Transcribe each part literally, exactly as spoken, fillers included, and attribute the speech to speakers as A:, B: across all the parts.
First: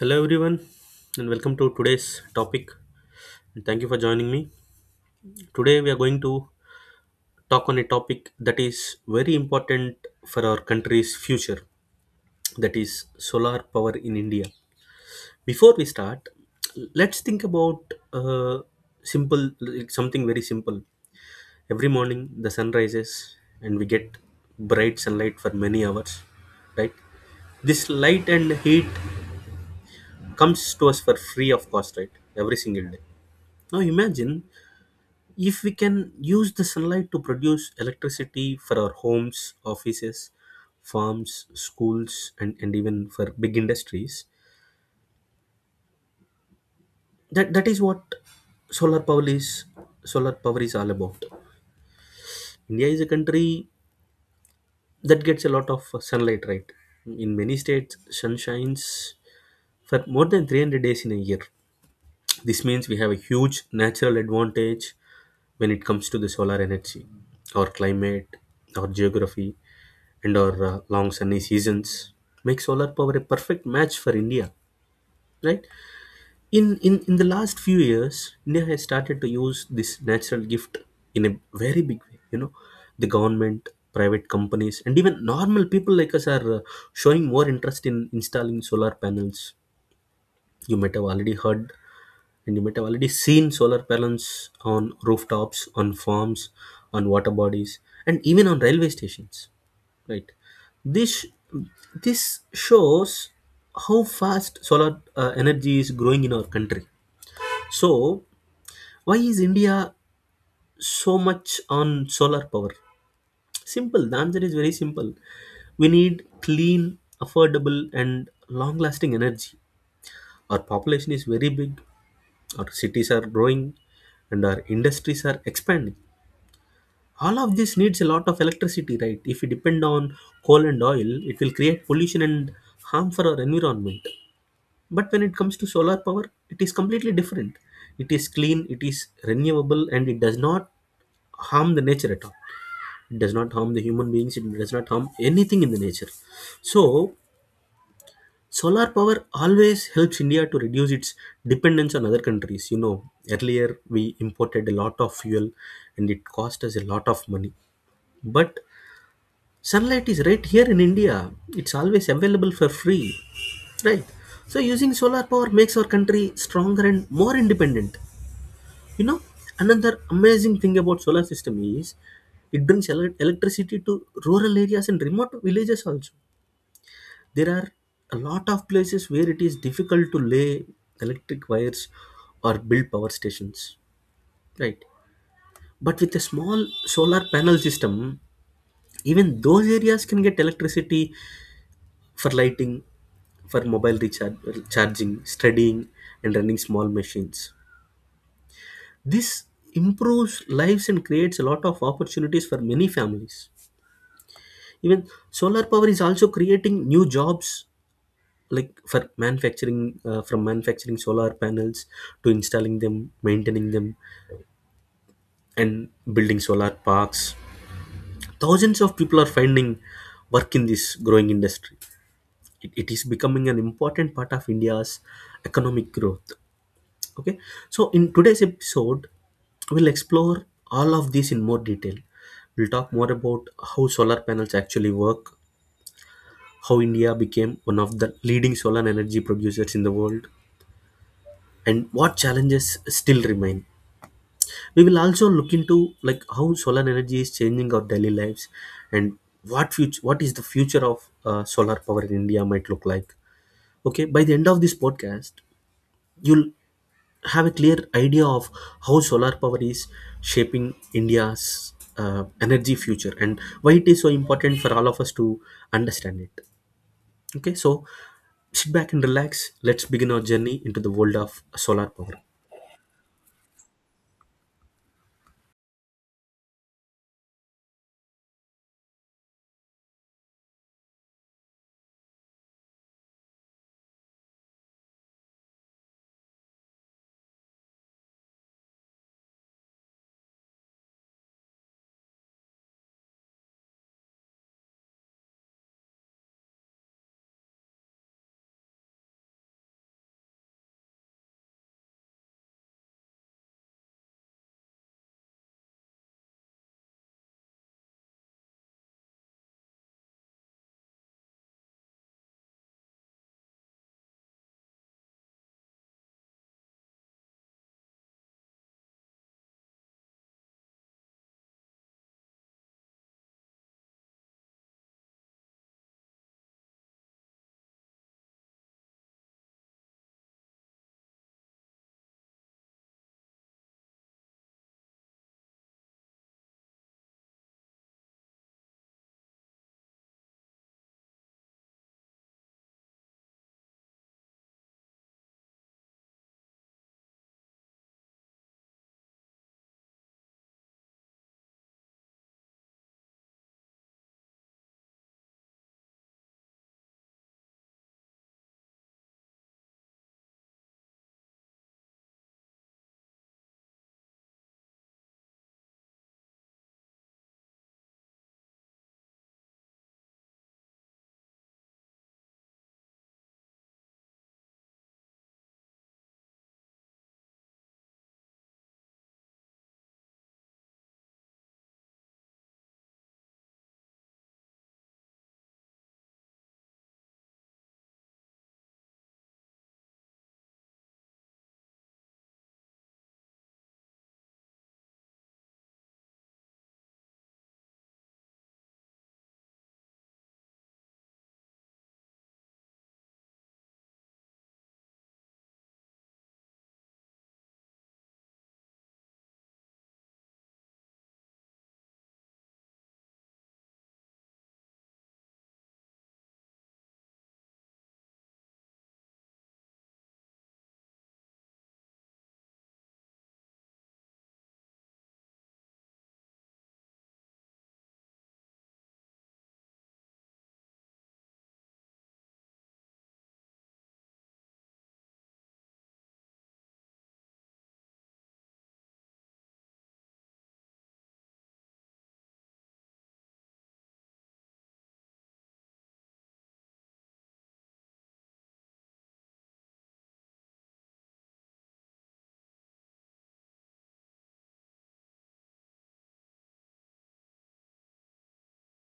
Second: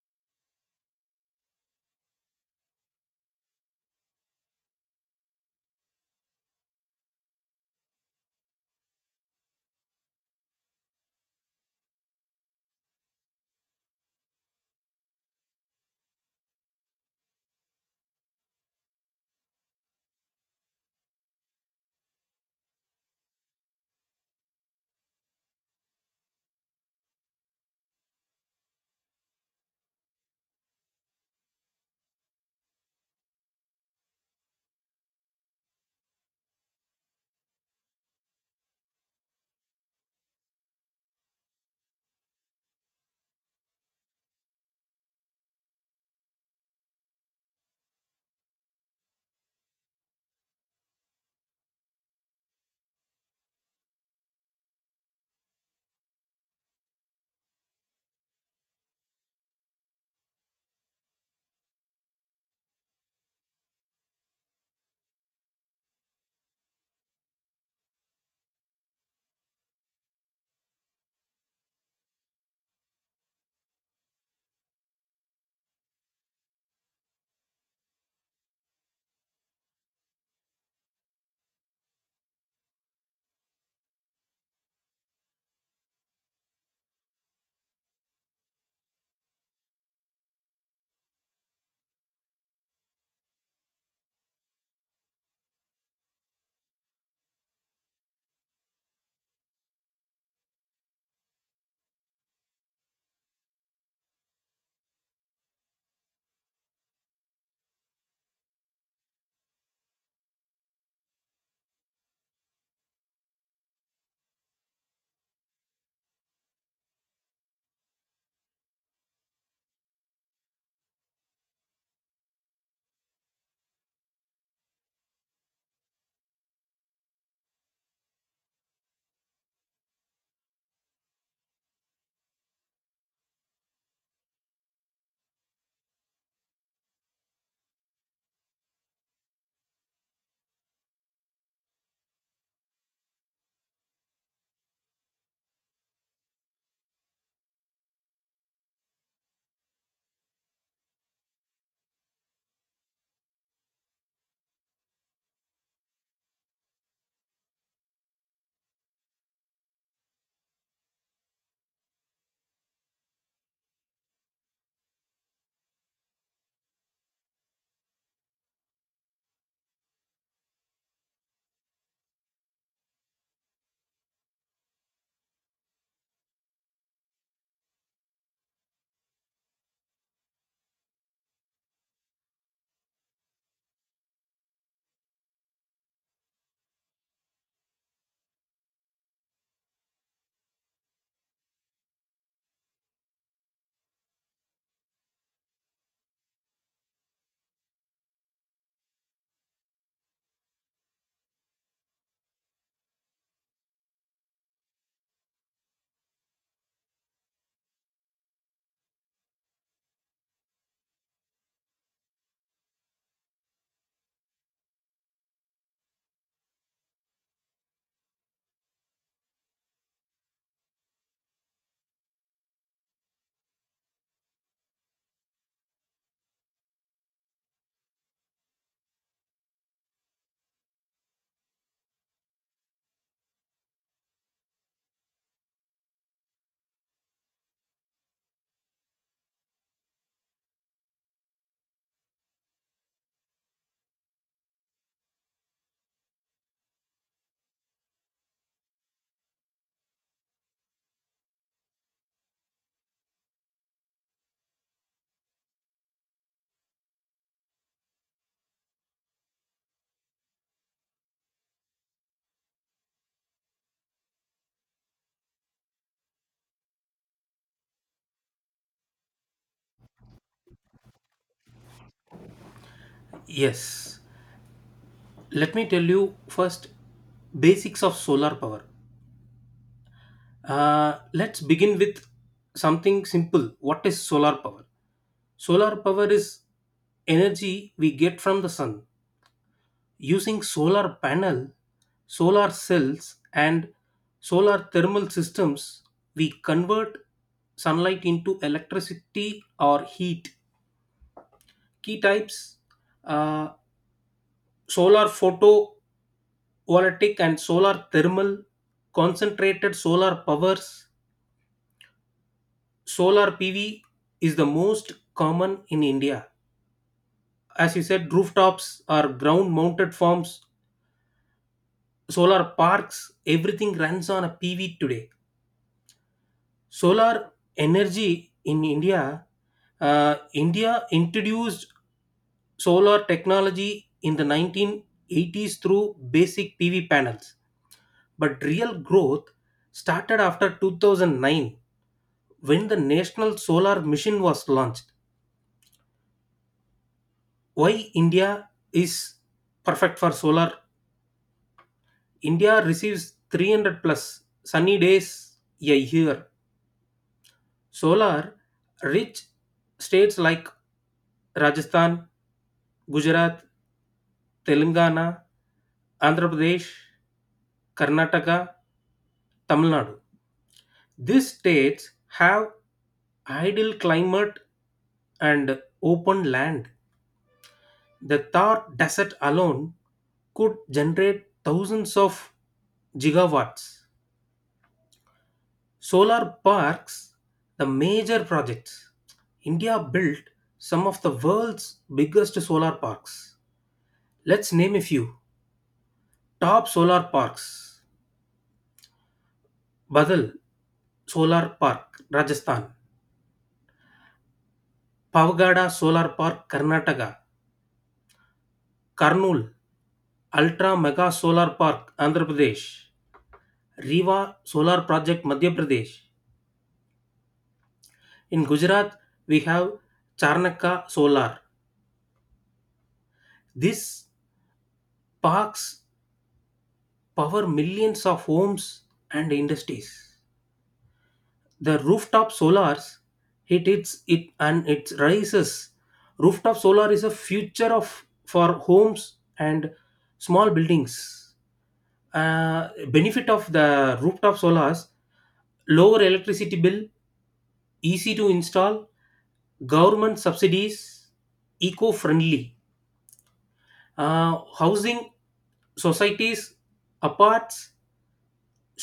A: Hello everyone and welcome to today's topic and thank you for joining me. Today we are going to talk on a topic that is very important for our country's future, that is solar power in India. Before we start let's think about uh, simple like something very simple. Every morning the sun rises and we get bright sunlight for many hours, right? This light and heat comes to us for free of cost, right? Every single day. Now imagine if we can use the sunlight to produce electricity for our homes, offices, farms, schools, and, and even for big industries. That that is what solar power is solar power is all about. India is a country that gets a lot of sunlight, right? In many states sun shines for more than three hundred days in a year. This means we have a huge natural advantage when it comes to the solar energy. Our climate, our geography, and our uh, long sunny seasons make solar power a perfect match for India. Right? In, in in the last few years, India has started to use this natural gift in a very big way. You know, the government, private companies, and even normal people like us are uh, showing more interest in installing solar panels. You might have already heard and you might have already seen solar panels on rooftops, on farms, on water bodies, and even on railway stations. Right? This this shows how fast solar uh, energy is growing in our country. So, why is India so much on solar power? Simple. The answer is very simple. We need clean, affordable, and long lasting energy. Our population is very big, our cities are growing and our industries are expanding. All of this needs a lot of electricity, right? If we depend on coal and oil it will create pollution and harm for our environment. But when it comes to solar power it is completely different. It is clean, it is renewable and it does not harm the nature at all. It does not harm the human beings, it does not harm anything in the nature. So solar power always helps India to reduce its dependence on other countries. You know, earlier we imported a lot of fuel and it cost us a lot of money. But sunlight is right here in India, it's always available for free, right? So using solar power makes our country stronger and more independent. You know, another amazing thing about solar system is it brings ele- electricity to rural areas and remote villages also. There are a lot of places where it is difficult to lay electric wires or build power stations, right? But with a small solar panel system even those areas can get electricity for lighting, for mobile recharge, charging, studying, and running small machines. This improves lives and creates a lot of opportunities for many families. Even solar power is also creating new jobs like for manufacturing uh, from manufacturing solar panels to installing them, maintaining them, and building solar parks. Thousands of people are finding work in this growing industry. It, it is becoming an important part of India's economic growth. Okay, so in today's episode we'll explore all of this in more detail. We'll talk more about how solar panels actually work, how India became one of the leading solar energy producers in the world, and what challenges still remain. We will also look into like how solar energy is changing our daily lives, and what future what is the future of uh, solar power in India might look like. Okay, by the end of this podcast you'll have a clear idea of how solar power is shaping India's uh, energy future and why it is so important for all of us to understand it. Okay, so sit back and relax, let's begin our journey into the world of solar power.
B: Yes. Let me tell you first basics of solar power. Uh, let's begin with something simple. What is solar power? Solar power is energy we get from the sun. Using solar panel, solar cells and solar thermal systems, we convert sunlight into electricity or heat. Key types uh, solar photo voltaic and solar thermal, concentrated solar powers, solar P V is the most common in India. As you said, rooftops or ground mounted farms, solar parks, everything runs on a P V today. Solar energy in India, uh, India introduced solar technology in the nineteen eighties through basic P V panels, but real growth started after two thousand nine when the National Solar Mission was launched. Why India is perfect for solar: India receives three hundred plus sunny days a year. Solar rich states like Rajasthan, Gujarat, Telangana, Andhra Pradesh, Karnataka, Tamil Nadu, these states have ideal climate and open land. The Thar desert alone could generate thousands of gigawatts. Solar parks, the major projects. India built some of the world's biggest solar parks. Let's name a few. Top solar parks: Badal Solar Park, Rajasthan; Pavagada Solar Park, Karnataka; Karnool Ultra Mega Solar Park, Andhra Pradesh; Rewa Solar Project, Madhya Pradesh. In Gujarat, we have Charnaka Solar. This parks power millions of homes and industries. The rooftop solars, it hits it and it rises. Rooftop solar is a future of for homes and small buildings. Uh, benefit of the rooftop solars: lower electricity bill, easy to install, government subsidies, eco-friendly, uh, housing societies, apartments,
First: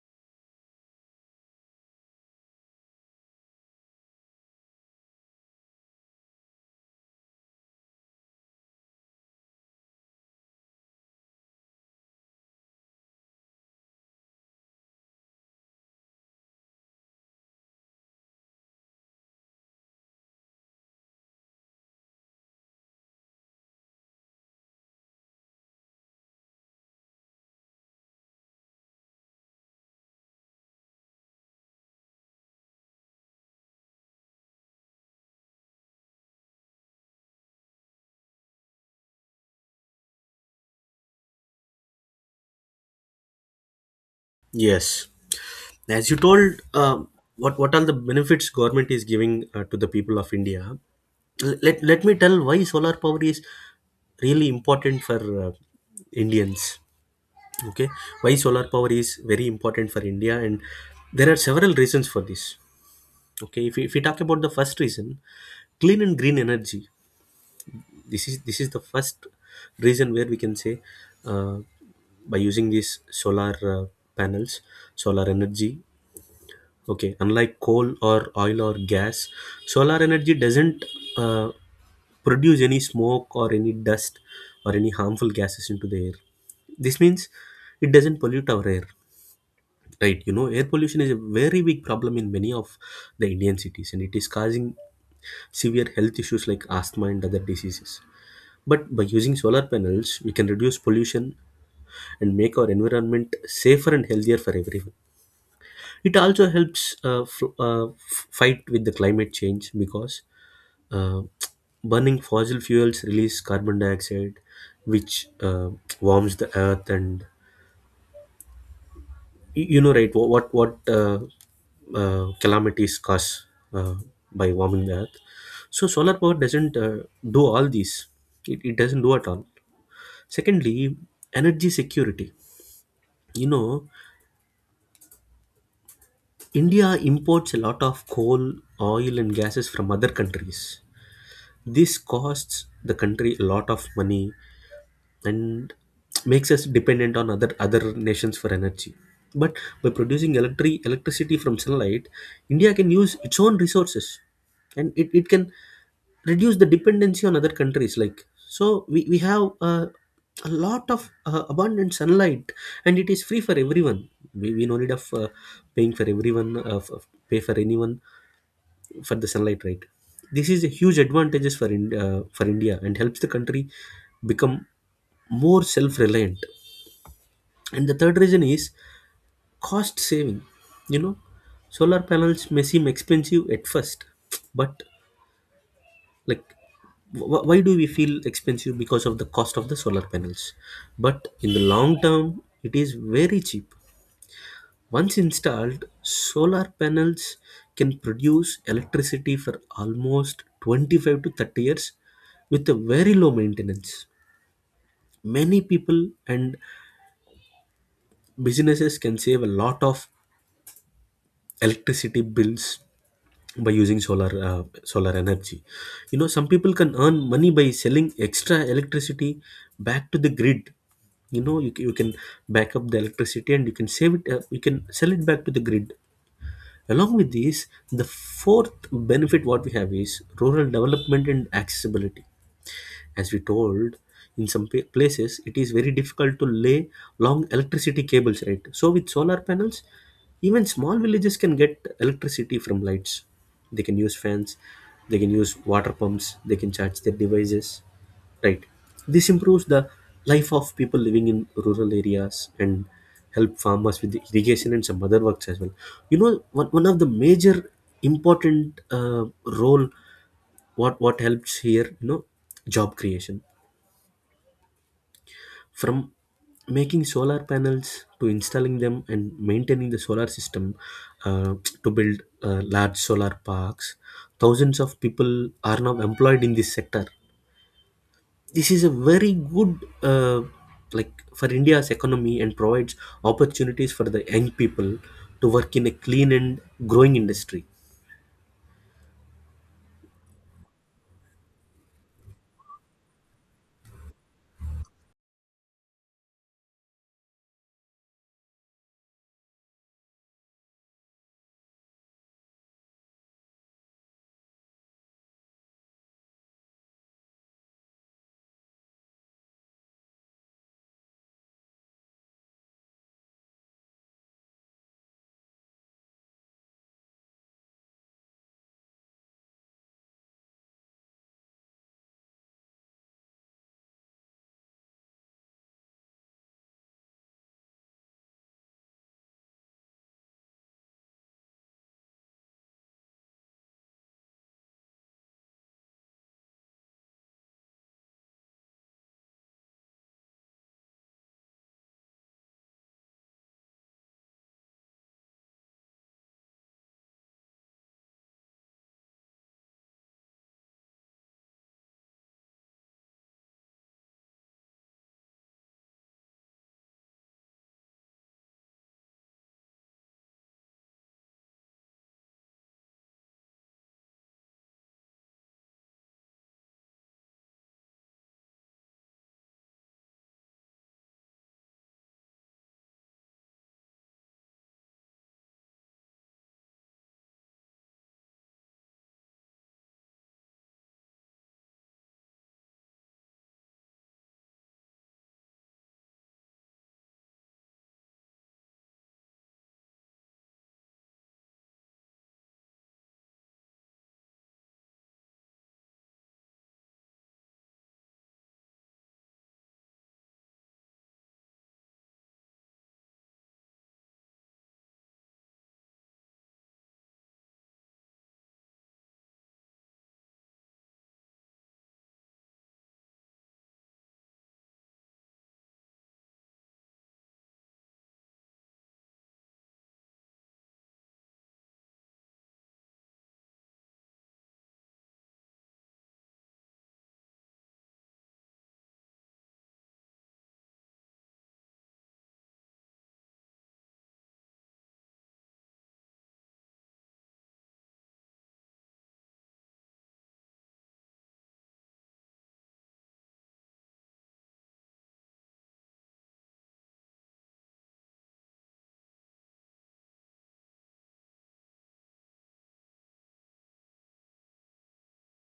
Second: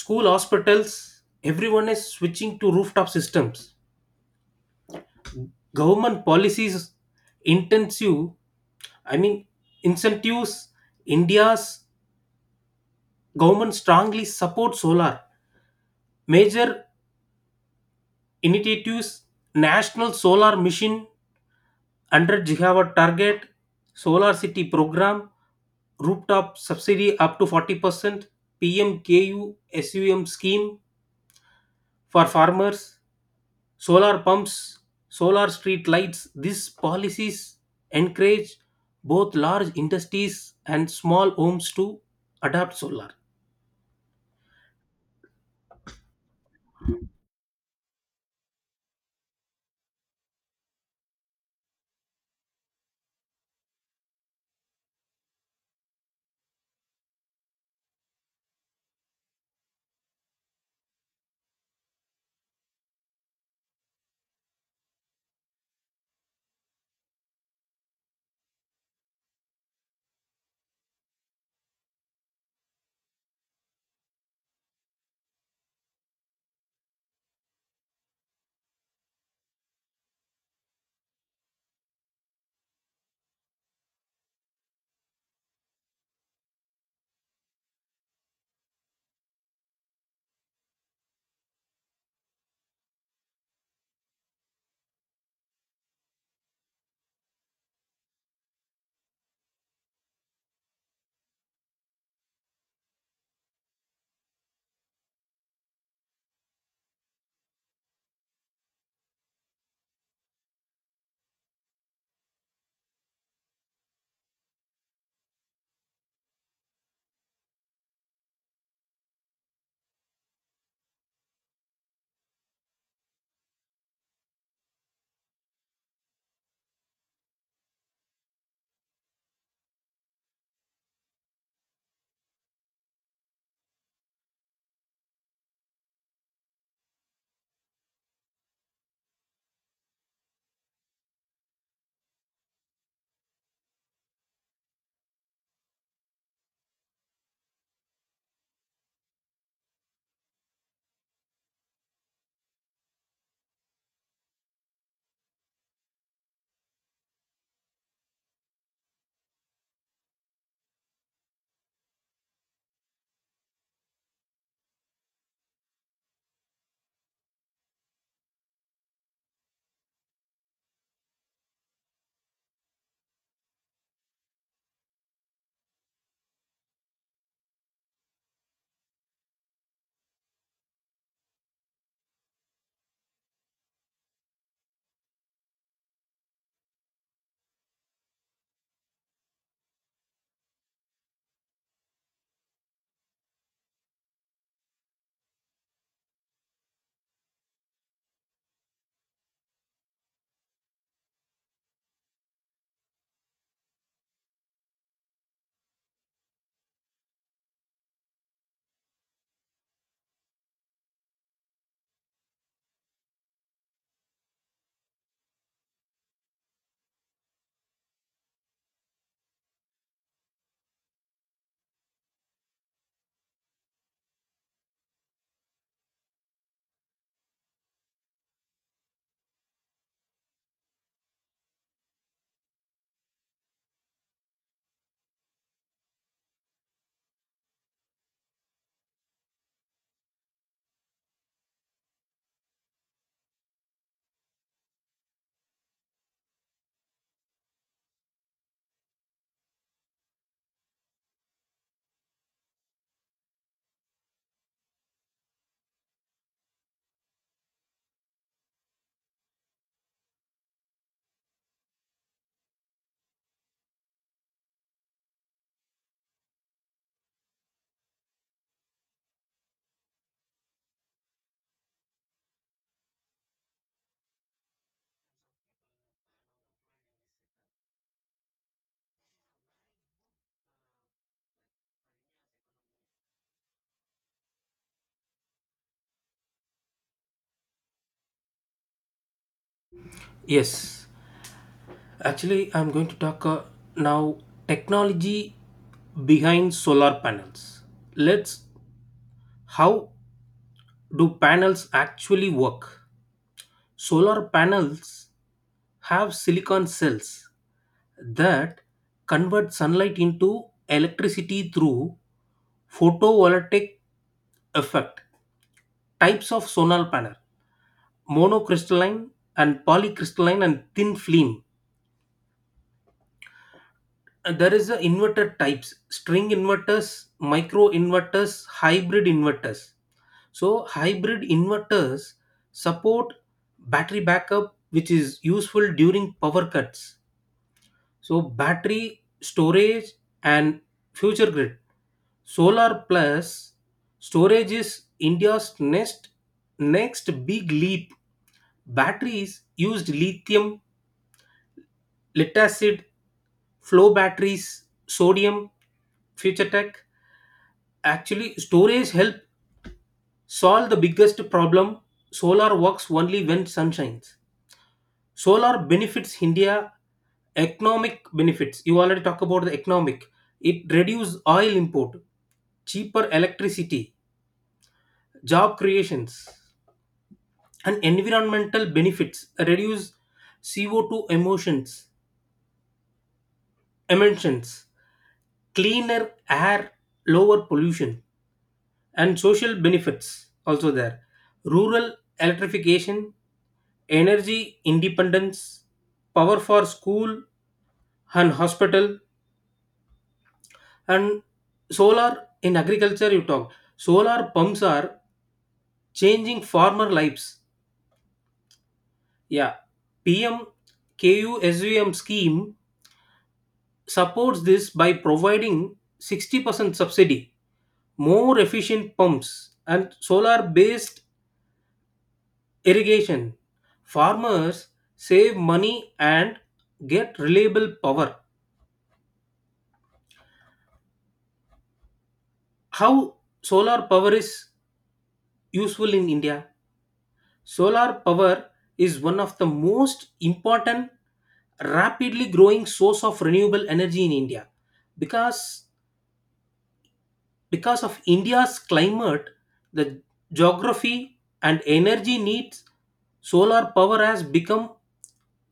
B: school hospitals, everyone is switching to rooftop systems. Government policies, intensive, I mean incentives. India's government strongly supports solar. Major initiatives: National Solar Mission, one hundred gigawatt target, solar city program, rooftop subsidy up to forty percent, pmku sum scheme. For farmers, solar pumps, solar street lights, these policies encourage both large industries and small homes to adopt solar.
A: Yes, as you told, uh, what what are the benefits government is giving uh, to the people of India. L- let let me tell why solar power is really important for uh, Indians. Okay, why solar power is very important for India, and there are several reasons for this. Okay, if we, if we talk about the first reason, clean and green energy. This is this is the first reason where we can say, uh, by using these solar uh, panels, solar energy. Okay, unlike coal or oil or gas, solar energy doesn't uh, produce any smoke or any dust or any harmful gases into the air. This means it doesn't pollute our air, right? You know, air pollution is a very big problem in many of the Indian cities and it is causing severe health issues like asthma and other diseases. But by using solar panels, we can reduce pollution and make our environment safer and healthier for everyone. It also helps uh, f- uh, f- fight with the climate change because uh, burning fossil fuels release carbon dioxide, which uh, warms the earth and y- you know right wha- what what uh, uh, calamities cause uh, by warming the earth. So solar power doesn't uh, do all these. It, it doesn't do at all. Secondly, energy security. You know, India imports a lot of coal, oil, and gases from other countries. This costs the country a lot of money and makes us dependent on other other nations for energy. But by producing electric electricity from sunlight, India can use its own resources and it, it can reduce the dependency on other countries. Like so we, we have uh, a lot of uh, abundant sunlight and it is free for everyone. We, we no need of uh, paying for everyone, uh, f- pay for anyone for the sunlight, right? This is a huge advantages for in, uh, for India and helps the country become more self reliant. And the third reason is cost saving. You know, solar panels may seem expensive at first, but like wh- why do we feel expensive? Because of the cost of the solar panels. But in the long term it is very cheap. Once installed, solar panels can produce electricity for almost twenty-five to thirty years with a very low maintenance. Many people and businesses can save a lot of electricity bills by using solar uh, solar energy. You know, some people can earn money by selling extra electricity back to the grid. You know, you, ca- you can back up the electricity and you can save it. Uh, you can sell it back to the grid. Along with these, the fourth benefit what we have is rural development and accessibility. As we told, in some pa- places it is very difficult to lay long electricity cables, right? So with solar panels even small villages can get electricity from lights, they can use fans, they can use water pumps, they can charge their devices, right? This improves the life of people living in rural areas and help farmers with the irrigation and some other works as well. You know, one, one of the major important uh, role, what what helps here, you know, job creation. From making solar panels to installing them and maintaining the solar system, uh, to build uh, large solar parks, thousands of people are now employed in this sector. This is a very good uh, like for India's economy and provides opportunities for the young people to work in a clean and growing industry.
B: Yes, actually, I'm going to talk uh, now technology behind solar panels. Let's how do panels actually work? Solar panels have silicon cells that convert sunlight into electricity through photovoltaic effect. Types of solar panel: monocrystalline and polycrystalline and thin film. And there is a inverter types: string inverters, micro inverters, hybrid inverters. So hybrid inverters support battery backup which is useful during power cuts. So battery storage and future grid. Solar plus storage is India's next next big leap. Batteries used lithium, lead acid, flow batteries, sodium, future tech. Actually, storage help solve the biggest problem. Solar works only when sun shines. Solar benefits India. Economic benefits you already talked about, the economic, it reduce oil import, cheaper electricity, job creations, and environmental benefits, reduce C O two emissions, emissions cleaner air, lower pollution, and social benefits also there: rural electrification, energy independence, power for school and hospital, and solar in agriculture. You talk solar pumps are changing farmer lives. Yeah, P M K U S V M scheme supports this by providing sixty percent subsidy, more efficient pumps, and solar based irrigation. Farmers save money and get reliable power. How solar power is useful in India? Solar power is one of the most important rapidly growing source of renewable energy in India because Because of India's climate, the geography and energy needs, solar power has become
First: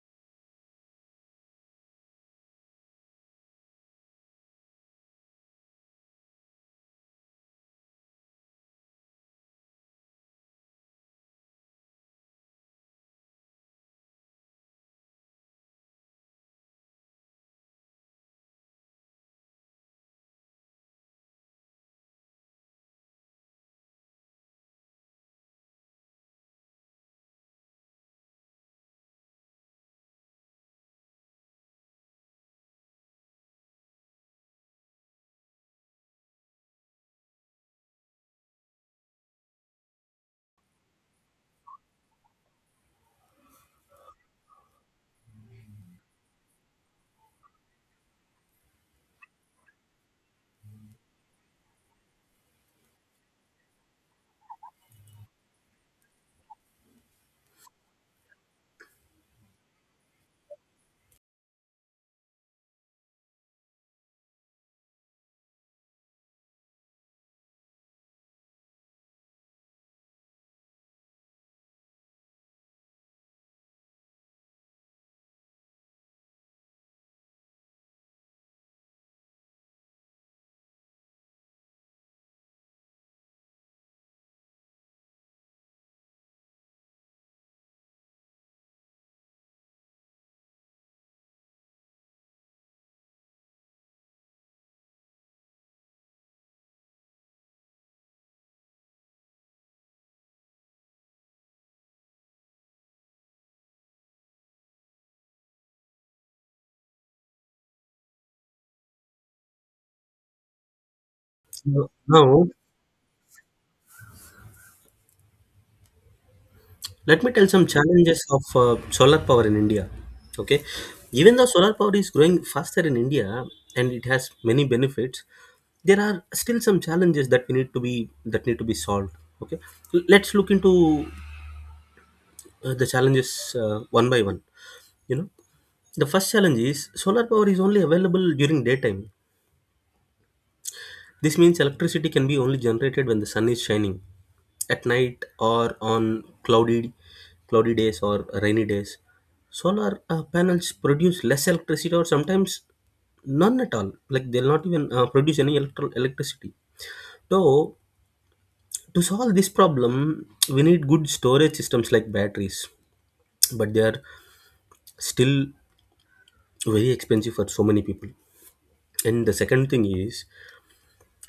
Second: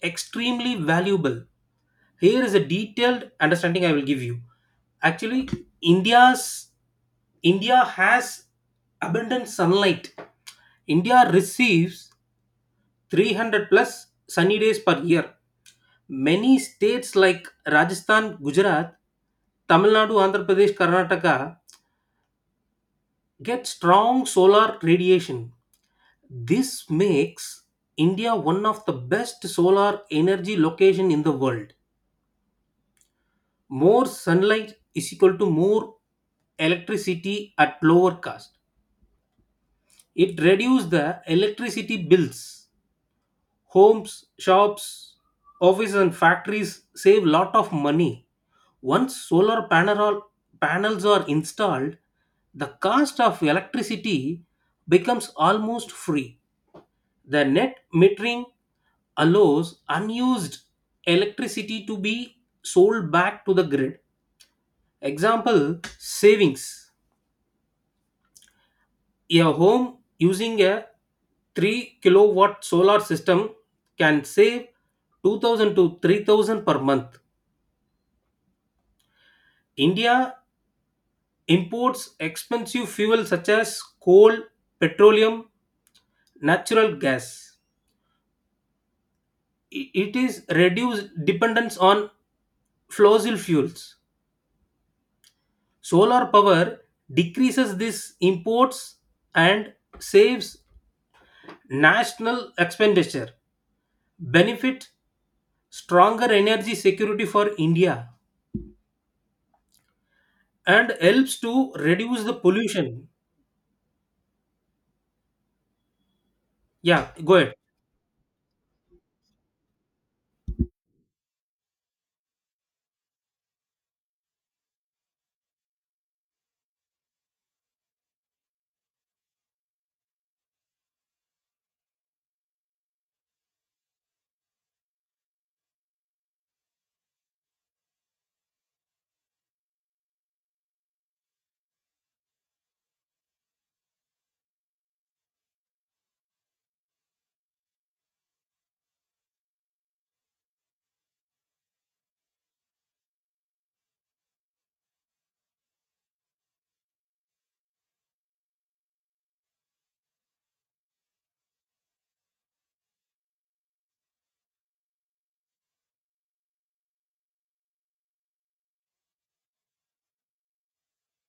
B: extremely valuable. Here is a detailed understanding I will give you. Actually, India's India has abundant sunlight. India receives three hundred plus sunny days per year. Many states like Rajasthan, Gujarat, Tamil Nadu, Andhra Pradesh, Karnataka get strong solar radiation. This makes India one of the best solar energy location in the world. More sunlight is equal to more electricity at lower cost. It reduces the electricity bills. Homes, shops, offices and factories save lot of money. Once solar panel, panels are installed, the cost of electricity becomes almost free. The net metering allows unused electricity to be sold back to the grid. Example savings: a home using a three kilowatt solar system can save two thousand to three thousand per month. India imports expensive fuel such as coal, petroleum, natural gas. I- It is reduced dependence on fossil fuels. Solar power decreases these imports and saves national expenditure, benefit stronger energy security for India, and helps to
A: So
B: reduce the
A: now,
B: pollution. Yeah,
A: let me
B: go
A: tell
B: ahead.
A: some challenges of uh, solar power in India. Okay, even though solar power is growing faster in India and it has many benefits, there are still some challenges that we need to be that need to be solved. Okay, L- let's look into uh, the challenges uh, one by one. You know, the first challenge is solar power is only available during daytime. This means electricity can be only generated when the sun is shining. At night or on cloudy, cloudy days or rainy days, solar uh, panels produce less electricity or sometimes none at all. Like they'll not even uh, produce any electro- electricity. So to solve this problem, we need good storage systems like batteries, but they are still very expensive for so many people. And the second thing is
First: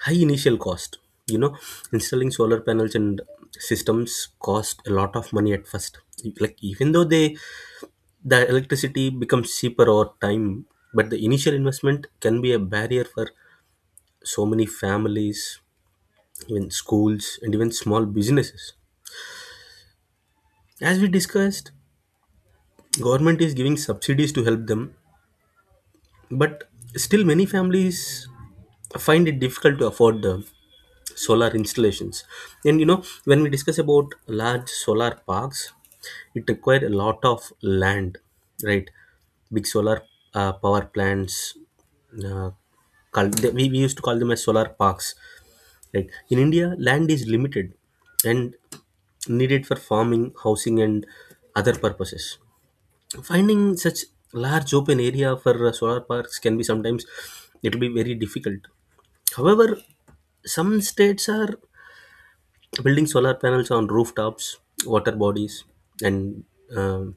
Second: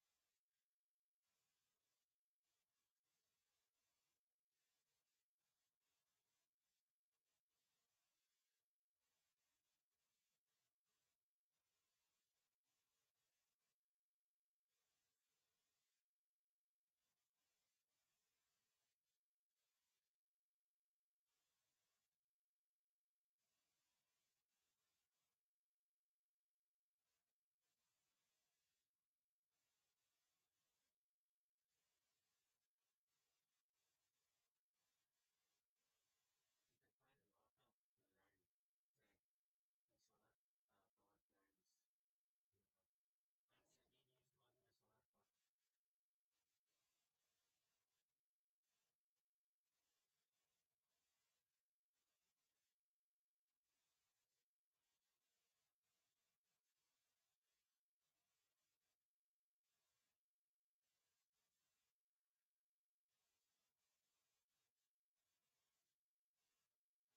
A: high initial cost. You know, installing solar panels and systems cost a lot of money at first. Like even though they the electricity becomes cheaper over time, but the initial investment can be a barrier for so many families, even schools and even small businesses. As we discussed, government is giving subsidies to help them. But still, many families find it difficult to afford the solar installations. And you know, when we discuss about large solar parks, it requires a lot of land, right? Big solar uh, power plants. Uh, call, they- we, we used to call them as solar parks, right? In India, land is limited and needed for farming, housing, and other purposes. Finding such large open area for uh, solar parks can be sometimes it'll be very difficult. However, some states are building solar panels on rooftops, water bodies, and um,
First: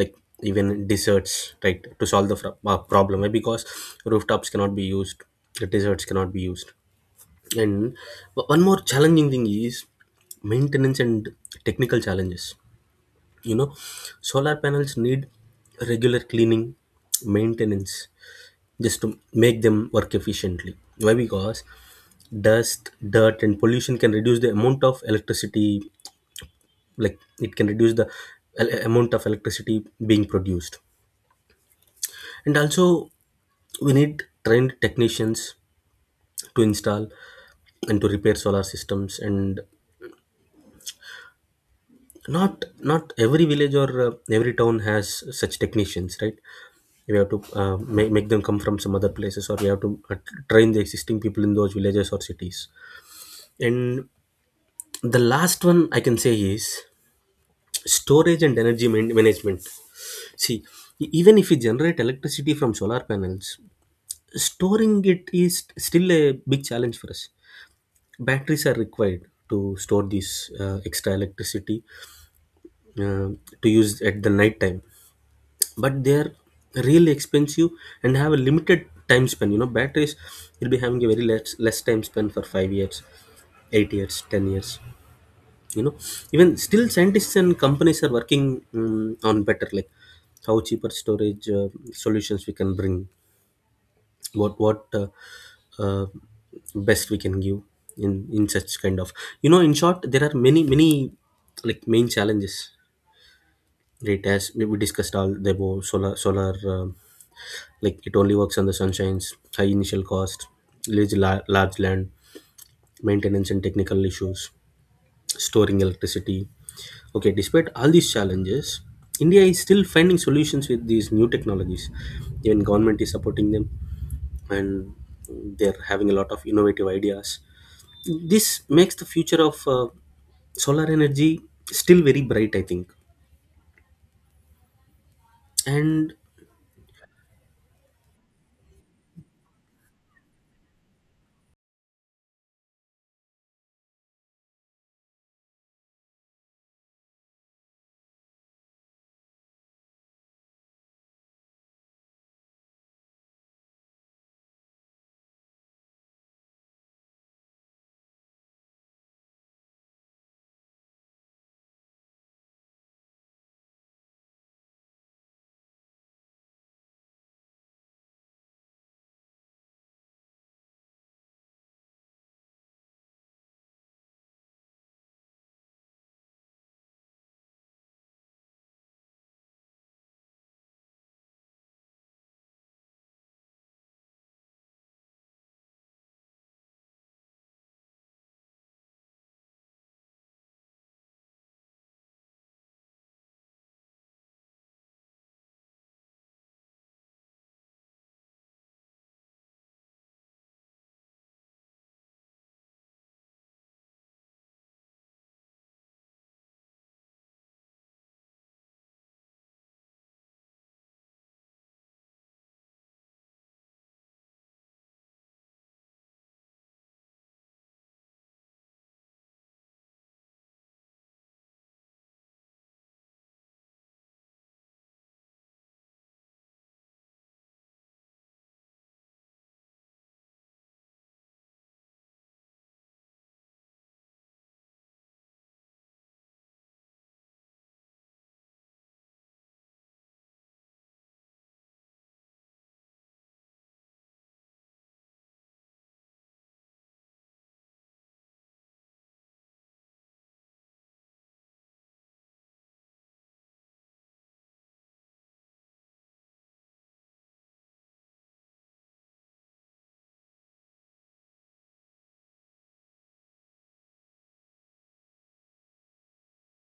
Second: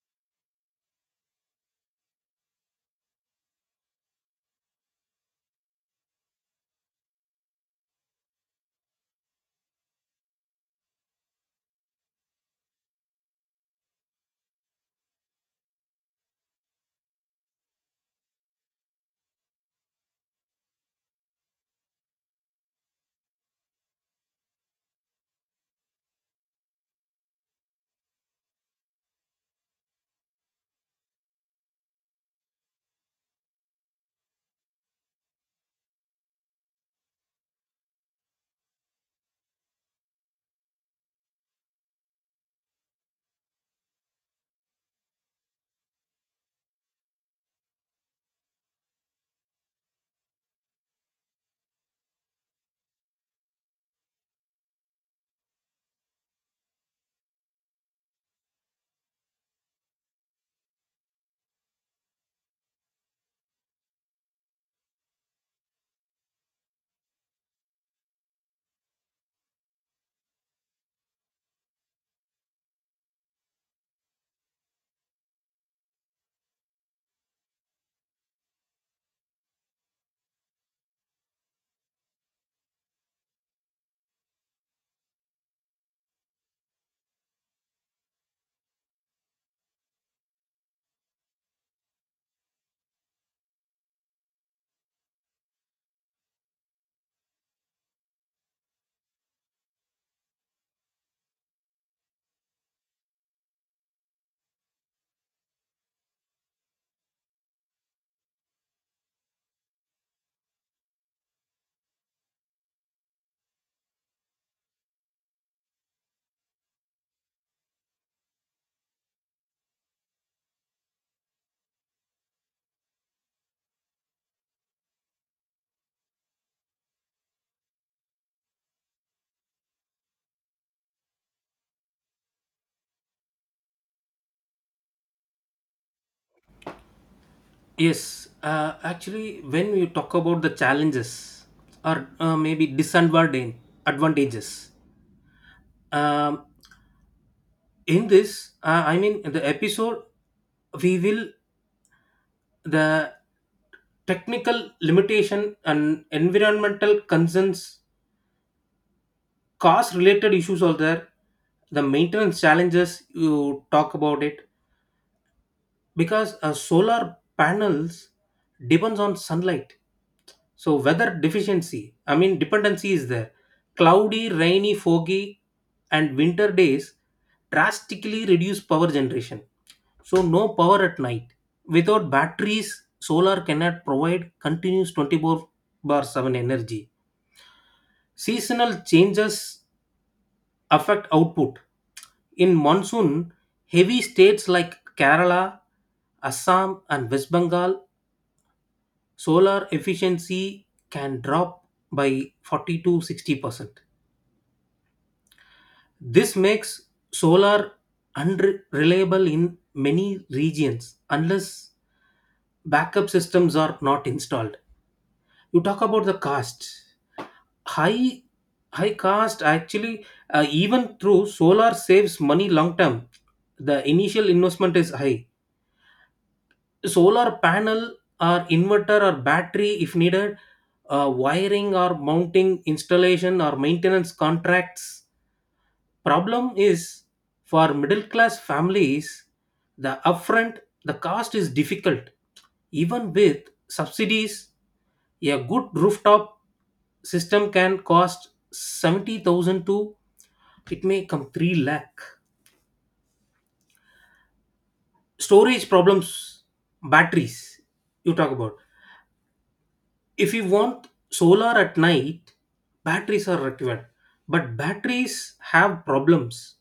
A: like even deserts, right, to solve the fro- uh, problem, right? Because rooftops cannot be used, the deserts cannot be used, and o- one more challenging thing is maintenance and technical challenges. You know, solar panels need regular cleaning, maintenance, just to make them work efficiently. Why? Because dust, dirt and pollution can reduce the amount of electricity, like it can reduce the el- amount of electricity being produced. And also, we need trained technicians to install and to repair solar systems, and not not every village or uh, every town has such technicians, right? We have to uh, make, make them come from some other places, or we have to uh, train the existing people in those villages or cities. And the last one I can say is storage and energy man- management. See, e- even if we generate electricity from solar panels, storing it is still a big challenge for us. Batteries are required to store this uh, extra electricity, uh, to use at the night time, but they are really expensive and have a limited time span. You know, batteries will be having a very less less time span, for five years, eight years, ten years. You know, even still scientists and companies are working mm, on better, like how cheaper storage uh, solutions we can bring, what what uh, uh, best we can give in in such kind of, you know. In short, there are many many like main challenges, right, as we we discussed all the above. Solar solar um, like, it only works on the sunshines, high initial cost, large, la- large land, maintenance and technical issues, storing electricity. Okay, despite all these challenges, India is still finding solutions with these new technologies. Even government is supporting them, and they're having a lot of innovative ideas. This makes the future of uh, solar energy still very bright, I think. And
B: Yes, uh, actually, when we talk about the challenges or uh, maybe disadvantage advantages, um, in this, uh, I mean, the episode, we will the technical limitation and environmental concerns, cost related issues are there, the maintenance challenges you talk about it. Because uh, solar panels depends on sunlight, so weather deficiency, I mean dependency is there. Cloudy, rainy, foggy and winter days drastically reduce power generation. So no power at night. Without batteries solar cannot provide continuous twenty four seven energy. Seasonal changes affect output. In monsoon, heavy states like Kerala, Assam, and West Bengal, solar efficiency can drop by forty to sixty percent. This makes solar unreliable in many regions unless backup systems are not installed. You talk about the cost. High High cost actually, uh, even through solar saves money long term. The initial investment is high. Solar panel or inverter or battery, if needed, uh, wiring or mounting installation or maintenance contracts. Problem is for middle class families, the upfront the cost is difficult. Even with subsidies, a good rooftop system can cost seventy thousand to it may come three lakh. Storage problems, batteries you talk about. If you want solar at night, batteries are required. But batteries have problems.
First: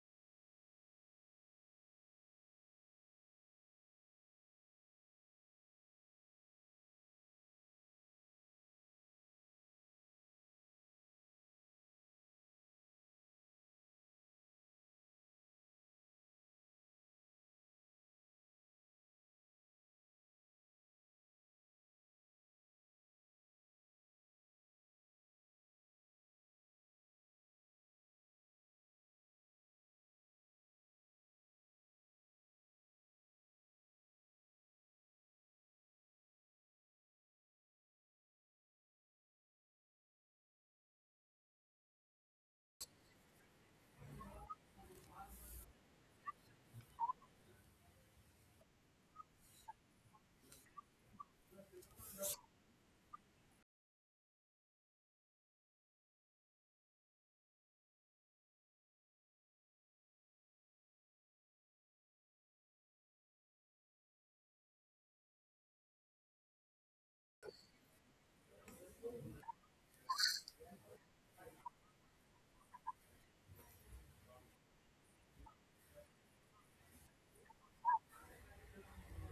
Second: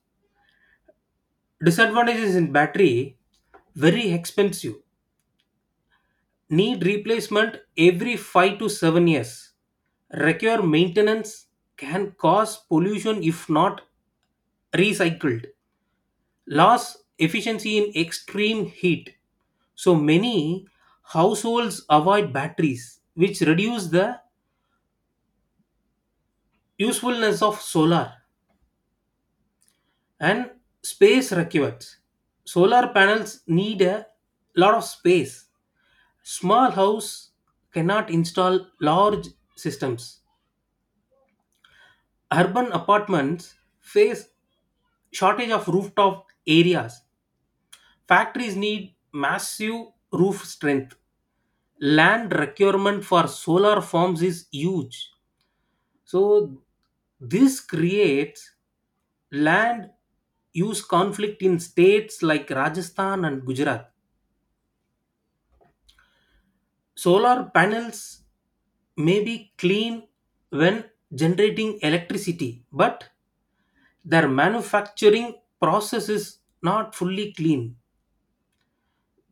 B: Disadvantages in battery: very expensive, need replacement every five to seven years, require maintenance, can cause pollution if not recycled, loss efficiency in extreme heat. So many households avoid batteries which reduce the usefulness of solar. And space requirements: solar panels need a lot of space. Small house cannot install large systems. Urban apartments face shortage of rooftop areas. Factories need massive roof strength. Land requirement for solar farms is huge. So this creates land use conflict in states like Rajasthan and Gujarat. Solar panels may be clean when generating electricity, but their manufacturing process is not fully clean.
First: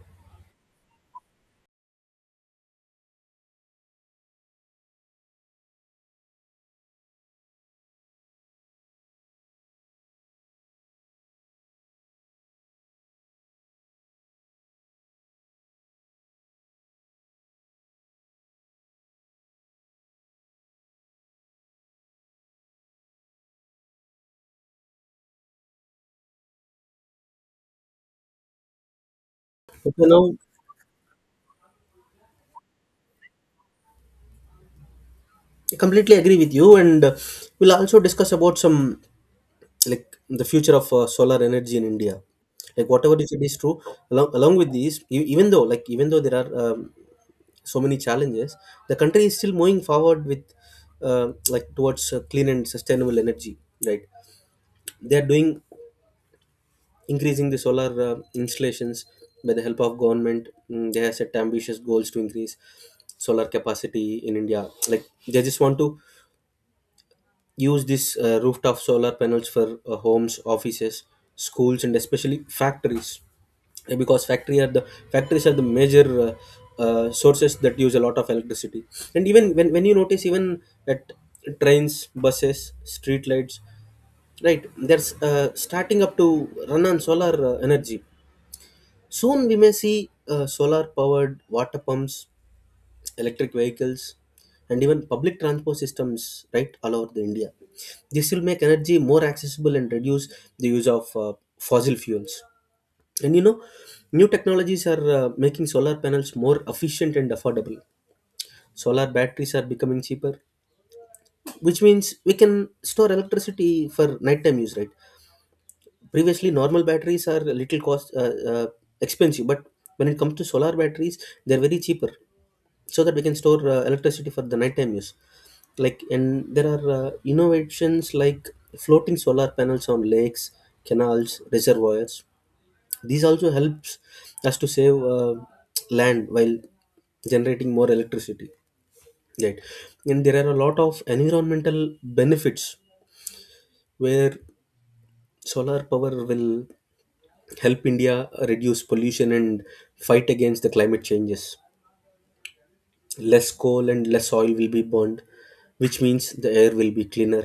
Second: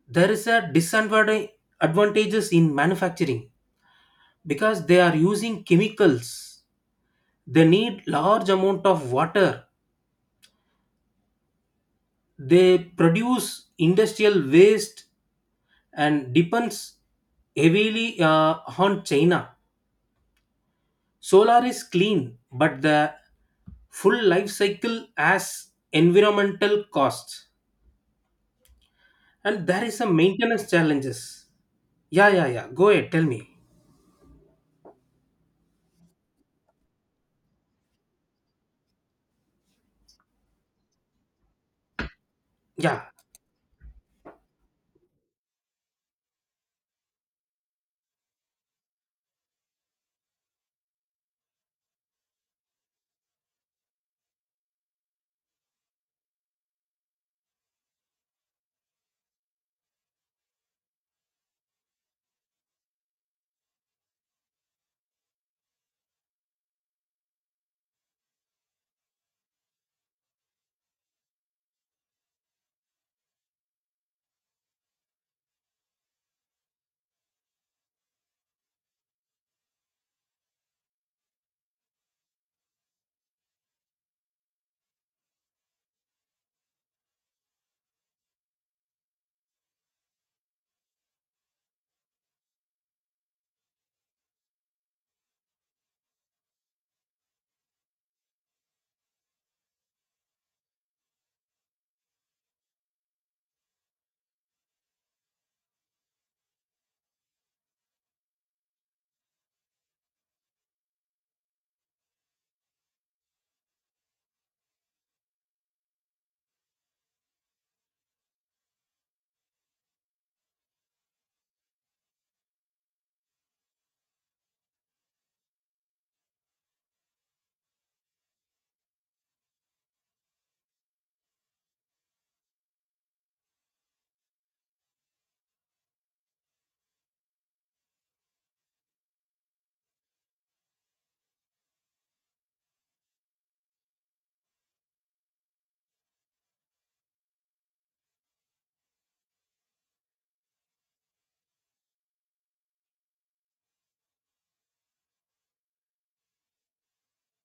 B: There is a disadvantage advantages in manufacturing because they are using chemicals. They need large amount of water. They produce industrial waste and depends heavily uh, on China. Solar is clean, but the full life cycle has environmental costs, and there
A: okay,
B: is a
A: now
B: maintenance challenges. Yeah, yeah, yeah. Go ahead. Tell me.
A: I completely agree with you, and uh, we'll also discuss about some, like the future of uh, solar energy in India. Like
B: Yeah.
A: whatever you said is true. Along along with these, e- even though, like, even though there are um, so many challenges, the country is still moving forward with uh, like towards uh, clean and sustainable energy, right? They are doing, increasing the solar uh, installations by the help of government. Mm, they have set ambitious goals to increase solar capacity in India. Like, they just want to use these uh, rooftop solar panels for uh, homes, offices, schools and especially factories. Uh, because factory are the factories are the major uh, uh, sources that use a lot of electricity. And even when, when you notice, even at trains, buses, street lights, right, there's uh, starting up to run on solar uh, energy. Soon we may see uh, solar powered water pumps, electric vehicles, and even public transport systems, right, all over the India. This will make energy more accessible and reduce the use of uh, fossil fuels. And you know, new technologies are uh, making solar panels more efficient and affordable. Solar batteries are becoming cheaper, which means we can store electricity for nighttime use, right? Previously, normal batteries are a little cost uh, uh, expensive, but when it comes to solar batteries, they're very cheaper, so that we can store uh, electricity for the nighttime use. Like, and there are uh, innovations like floating solar panels on lakes, canals, reservoirs. These also helps us to save uh, land while generating more electricity, right? And there are a lot of environmental benefits, where solar power will help India reduce pollution and fight against the climate changes. Less coal and less oil will be burned, which means the air will be cleaner.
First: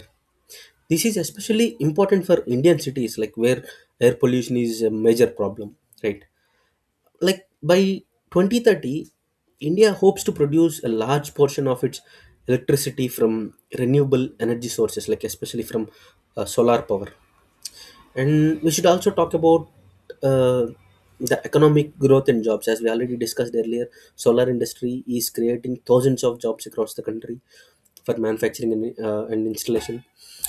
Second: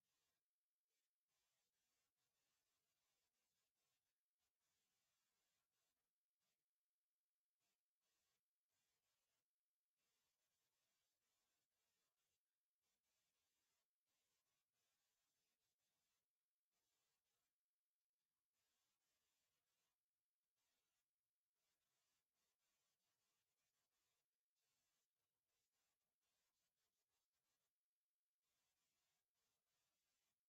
A: This is especially important for Indian cities, like where air pollution is a major problem, right? Like by twenty thirty, India hopes to produce a large portion of its electricity from renewable energy sources, like especially from uh, solar power. And we should also talk about uh, the economic growth in jobs, as we already discussed earlier. Solar industry is creating thousands of jobs across the country for manufacturing and, uh, and installation.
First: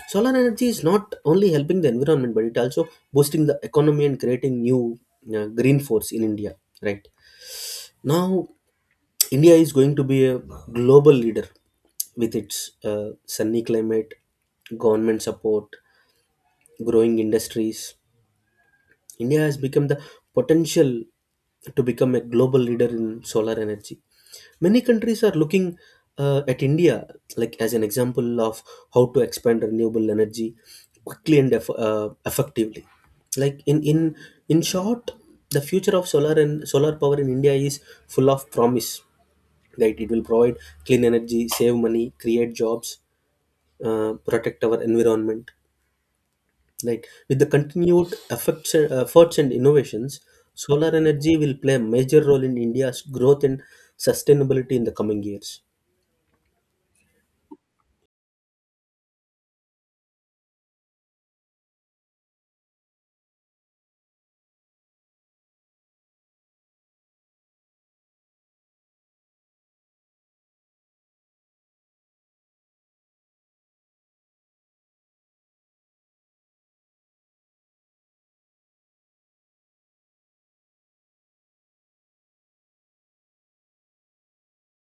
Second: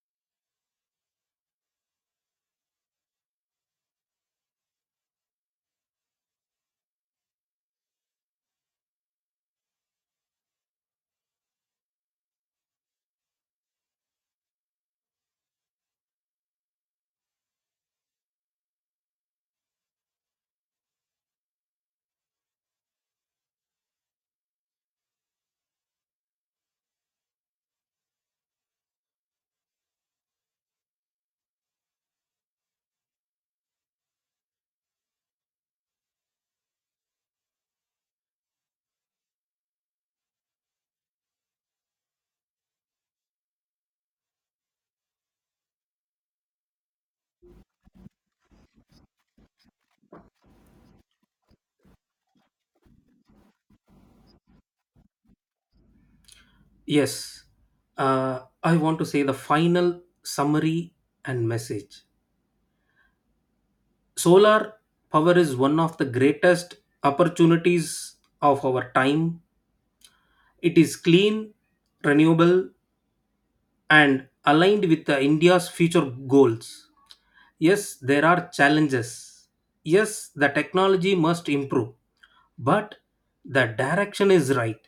A: Solar energy is not only helping the environment, but it also boosting the economy and creating new uh, green force in India. Right now, India is going to be a global leader. With its uh, sunny climate, government support, growing industries, India has become the potential to become a global leader in solar energy. Many countries are looking uh, at India like as an example of how to expand renewable energy quickly and eff- uh, effectively. Like, in in in short, the future of solar and solar power in India is full of promise. Right, it will provide clean energy, save money, create jobs, uh, protect our environment, like with the continued effects, efforts and innovations, solar energy will play a major role in India's growth and sustainability in the coming years.
B: Yes. Uh, I want to say the final summary and message. Solar power is one of the greatest opportunities of our time. It is clean, renewable, and aligned with the India's future goals. Yes, there are challenges. Yes, the technology must improve, but the direction is right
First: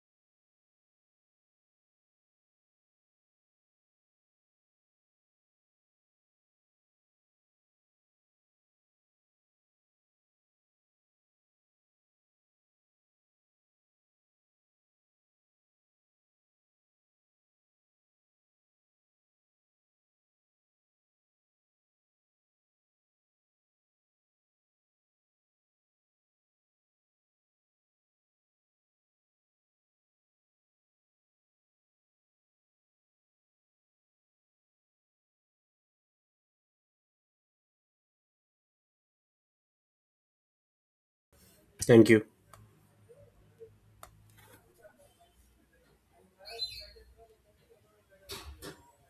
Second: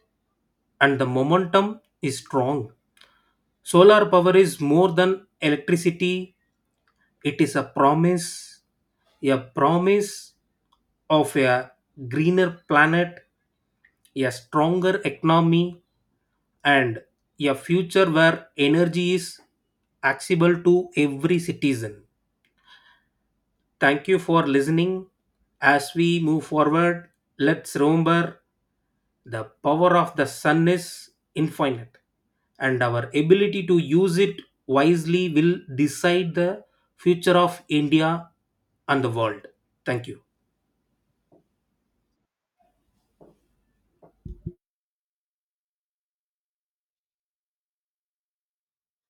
B: and the momentum is strong. Solar power is more than electricity, it is a promise, a promise of a greener planet, a stronger economy, and a future where energy is accessible to every citizen. Thank you for listening. As we move forward, let's remember: the power of the sun is infinite, and our ability to use it wisely will decide the future of India and the world. Thank you.
A: Thank you.